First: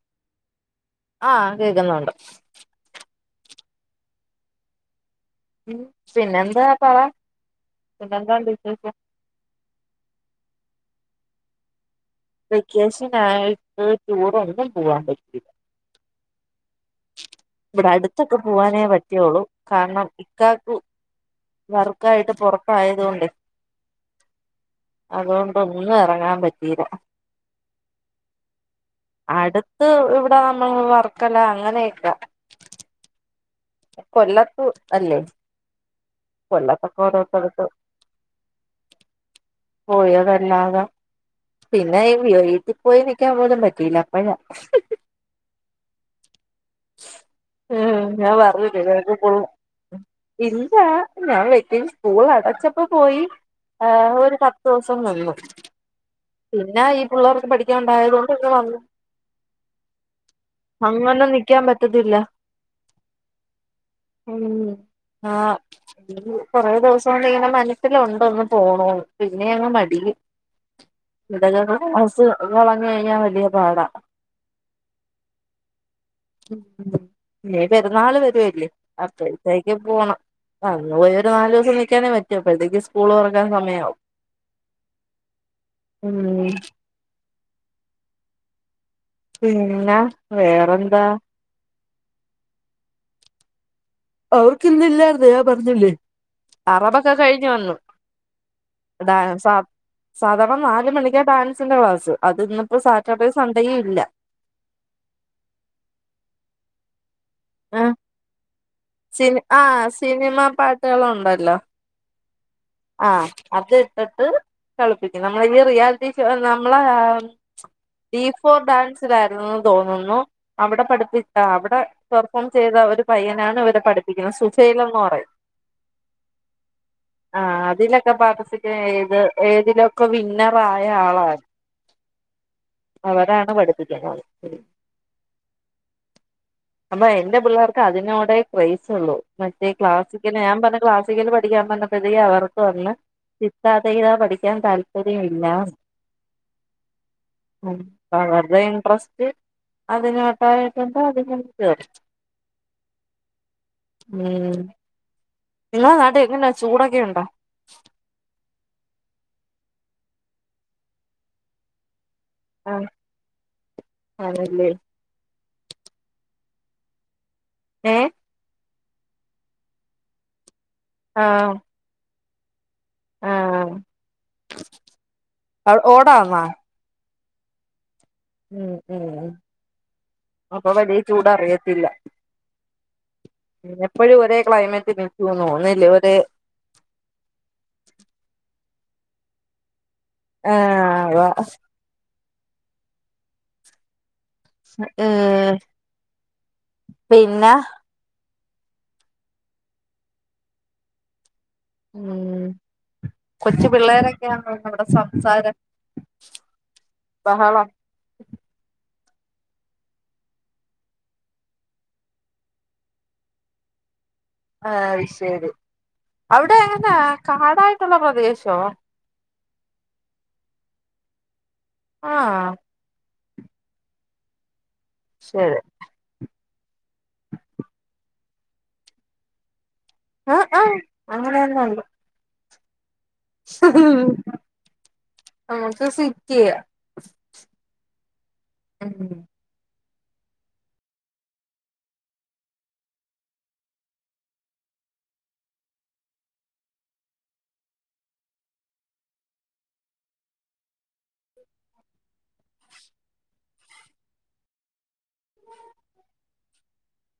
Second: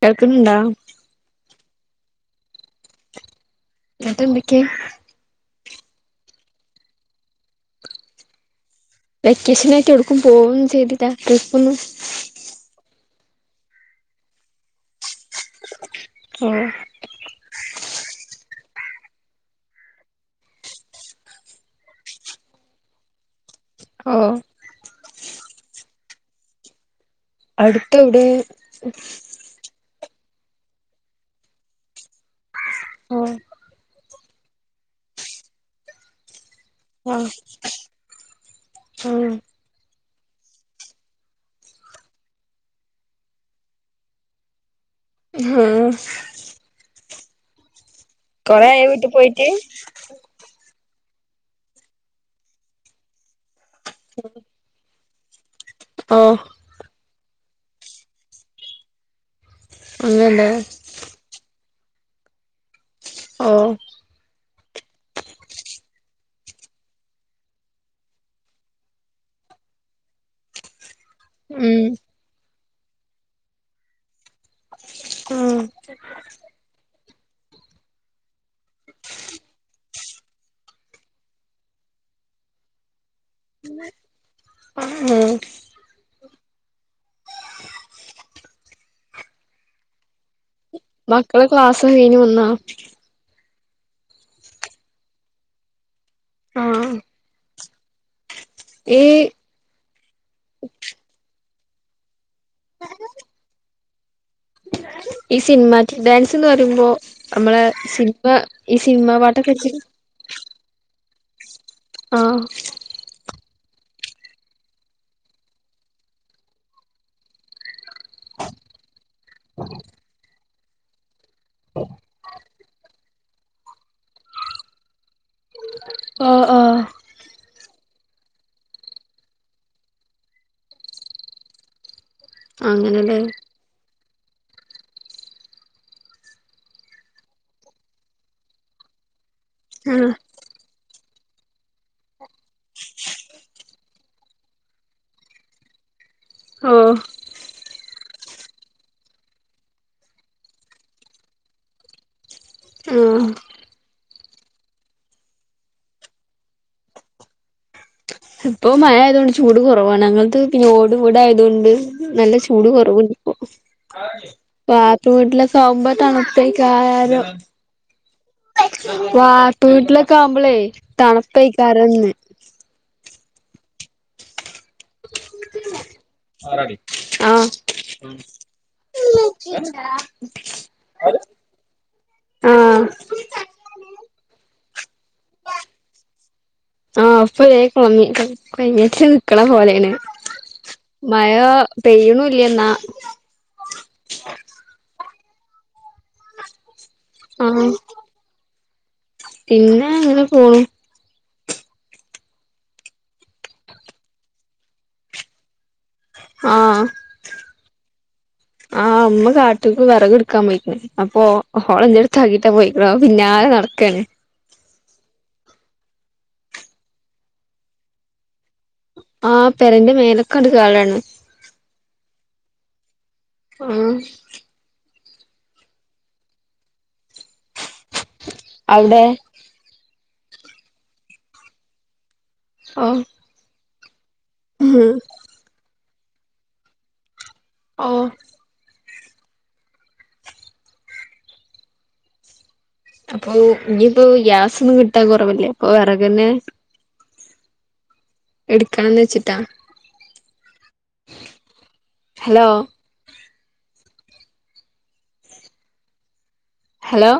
കേൾക്ക്ന്ന്ണ്ടാ ആഹ് കേക്കുന്നുണ്ട് ചേട്ടൻ വിക്കേ പിന്നെന്താ പറ പിന്നെന്താ ഉണ്ട് വിശേഷം വെക്കേഷനായിട്ട് എടുക്കും പോവന്നും ചെയ്തില്ല ട്രിപ്പ് ഒന്നും വെക്കേഷൻ ആയിട്ട് ടൂർ ഒന്നും പോവാൻ പറ്റീല്ല ഉം ഇവിടെ അടുത്തൊക്കെ പോവാനേ പറ്റിയുള്ളൂ കാരണം ഇക്കാക്കു വർക്കായിട്ട് പുറത്തയതൊണ്ടേ ഓഹ് അതൊണ്ടൊന്നു ഇറങ്ങാൻ പറ്റീല്ല അടുത്ത് എവിടെ അടുത്ത് ഇവിടെ നമ്മള് വർക്കല അങ്ങനെയൊക്ക ഉം കൊല്ലത്തു അല്ലേ കൊല്ലത്തൊക്കെ ആ ഓരോ സ്ഥലത്ത് ആ പോയതല്ലാതെ പിന്നെ ഈ വീട്ടിൽ പോയിരിക്കാൻ പോലും പറ്റിയില്ല അപ്പഴാ ഹും ഏഹ് ഞാൻ കൊറേ പറഞ്ഞില്ലേ ആയോ വീട്ടി വീട്ടിൽ പോകും പോയിട്ട് ഇല്ലാ ഞാൻ വെക്കേഷൻ സ്കൂൾ അടച്ചപ്പോ പോയി ആഹ് ഒരു പത് ദിവസൊന്നില്ല ആഹ് പിന്നെ ഈ പിള്ളേർക്ക് പഠിക്കാൻ ഉണ്ടായത് കൊണ്ട് വന്നു ഒന്നല്ലെ അങ്ങനെ നിക്കാൻ പറ്റത്തില്ല ഓഹ് ഉം ആഹ് വിട്ടി കുറെ ദിവസം കൊണ്ട് ഇങ്ങനെ മനസ്സിലുണ്ടൊന്ന് പോണോന്ന് പിന്നെ അങ്ങ് മടി ഇവിടെ ഉം എല്ലാർകും അസുഖം വന്ന് കഴിഞ്ഞാൽ വലിയ പാടാ ഉം ഉം ഇനി പെരുന്നാള് വരുവല്ലേ അപ്പഴ്ത്തേക്കു പോണം അന്ന് പോയി ഒരു നാലെസം നിൽക്കാനേ പറ്റു അപ്പഴ്ത്തേക്കും സ് സ്കൂള് തൊറക്കാൻ സമയാവും ആ ഉം പിന്ന വേറെ മക്കള് ക്ലാസ് കഴിഞ്ഞു വന്നാ അവർക്ക് ഇന്ന് ഇല്ലായിരുന്ന് ഞാൻ പറഞ്ഞില്ലേ ആ അറബക്കെ കഴിഞ്ഞ് വന്ന് ഈ ഡാൻസാ സാധാർണ നാല് മണിക്ക ഡാൻസിന്റെ ക്ലാസ് അത് ഇന്നിപ്പോ സാറ്റർഡേയും സൺഡേയും ഇല്ല ഈ സിനിമാറ്റിക് ഡാൻസെന്ന് പറയുംമ്പോ നമ്മള് സിനിമ ഈ സിനിമ സിന് പാട്ടൊക്കെ ആ വെച്ച് സിനിമാ പാട്ടുകളുണ്ടല്ലോ ആഹ് ആ അത് ഇട്ടിട്ട് കളിപ്പിക്കും നമ്മള ഈ റിയാലിറ്റി ഷോ നമ്മളാ ഡീ ഫോർ ഡാൻസിലായിരുന്നൂന്ന് തോന്നുന്നു അവിടെ പഠിപ്പി അവ്ടെ പെർഫോം ചെയ്ത ഒരു പയ്യനാണ് ഇവിടെ പഠിപ്പിക്കുന്ന സുചൈലെന്ന് പറയും ഓഹ് ഓഹ് ആ അതിലൊക്കെ പാട്ടിസിപ്പേത് ഏതിലൊക്ക വിന്നറായ ആളാ അങ്ങനെല്ലേ അവരാണ് പഠിപ്പിക്കുന്നത് അപ്പൊ എന്റെ പിള്ളേർക്ക് അതിനോടെ ക്രൈസുള്ളു മറ്റേ ക്ലാസിക്കല് ഞാൻ പറഞ്ഞ് ക്ലാസിക്കൽ പഠിക്കാൻ പർഞ്ഞ പ്രതി അവർക്ക് വന്ന് തിത്ത തെയ്ത പഠിക്കാൻ താല്പര്യമില്ലാന്ന് ആ ഓ ഉം അവർടെ ഇൻട്രസ്റ്റ് അതിനോട്ടായിട്ടൊണ്ട് അതിന് ചേർത്ത് ഉം ഉം നിങ്ങള നാട്ടി എങ്ങന ചൂടൊക്കെ ഉണ്ടോ ഇപ്പൊ മഴ ആയതോണ്ട് ചൂട് കൊറവാണ് ഞങ്ങളത് പിന്നെ ഓട് വീടായതോണ്ട് നല്ല ചൂട് ആഹ് കൊറവിണ്ടിപ്പോ ആണല്ലേ വാപ്പ വീട്ടിലക്കാവുംമ്പ തണുപ്പായിക്കും ആയാലോ ഏഹ് വാർത്ത വീട്ടിലക്ക ആവുംമ്പളേ ആഹ് തണുപ്പായിക്കാരുംന്ന് ആഹ് ഓടാന്നാ ആഹ് ഉം ഉം അപ്പൊ വലിയ ചൂടറിയത്തില്ല ആഹ് എപ്പഴും ഒരേ ക്ലൈമറ്റി നിക്കൂന്നു തോന്ന് ഇല്ലേ ഒരേ ആഹ് ഫ്ലേക്ക് പൊന്നി അപ്പ എനീച്ച് നിക്കണ പോലെയാണ് ആഹ് അതാ മഴ പെയ്യണൂല്ല എന്നാ ഏ ആഹ് പിന്നെ ഇങ്ങന പോണു ഉം കൊച്ചു പിള്ളേരൊക്കെയാണല്ലോ അവിടെ സംസാരം ആഹ് ബഹളം ആ ഉമ്മ കാട്ടിക്ക് വെറക് എടുക്കാൻ പോയിക്കണ് അപ്പൊ ഹോളന്റെടുത്താക്കീട്ടാ പോയിക്കണ ഓൻ പിന്നാലെ നടക്കാണ് ആഹ് അയ്ശെരി അവിടെ എങ്ങനാ കാടായിട്ടൊള്ള പ്രദേശോ ആഹ് പെരേന്റെ മേലക്കണ്ട് കേളാണ് ആഹ് ആഹ് ശെരി അവ്ടെ ആഹ് ആഹ് അങ്ങനന്നൊണ്ട് ഓ സ്ഹ് ഉം നമുക്ക് സിക്കയ ആഹ് [unintelligible] അപ്പൊ ഇനിയിപ്പോ ഗ്യാസൊന്നും കിട്ടാൻ കുറവല്ലേ അപ്പൊ വിറകന്നെ എടുക്കണംന്ന് വെച്ചിട്ടാ ഹലോ ഹലോ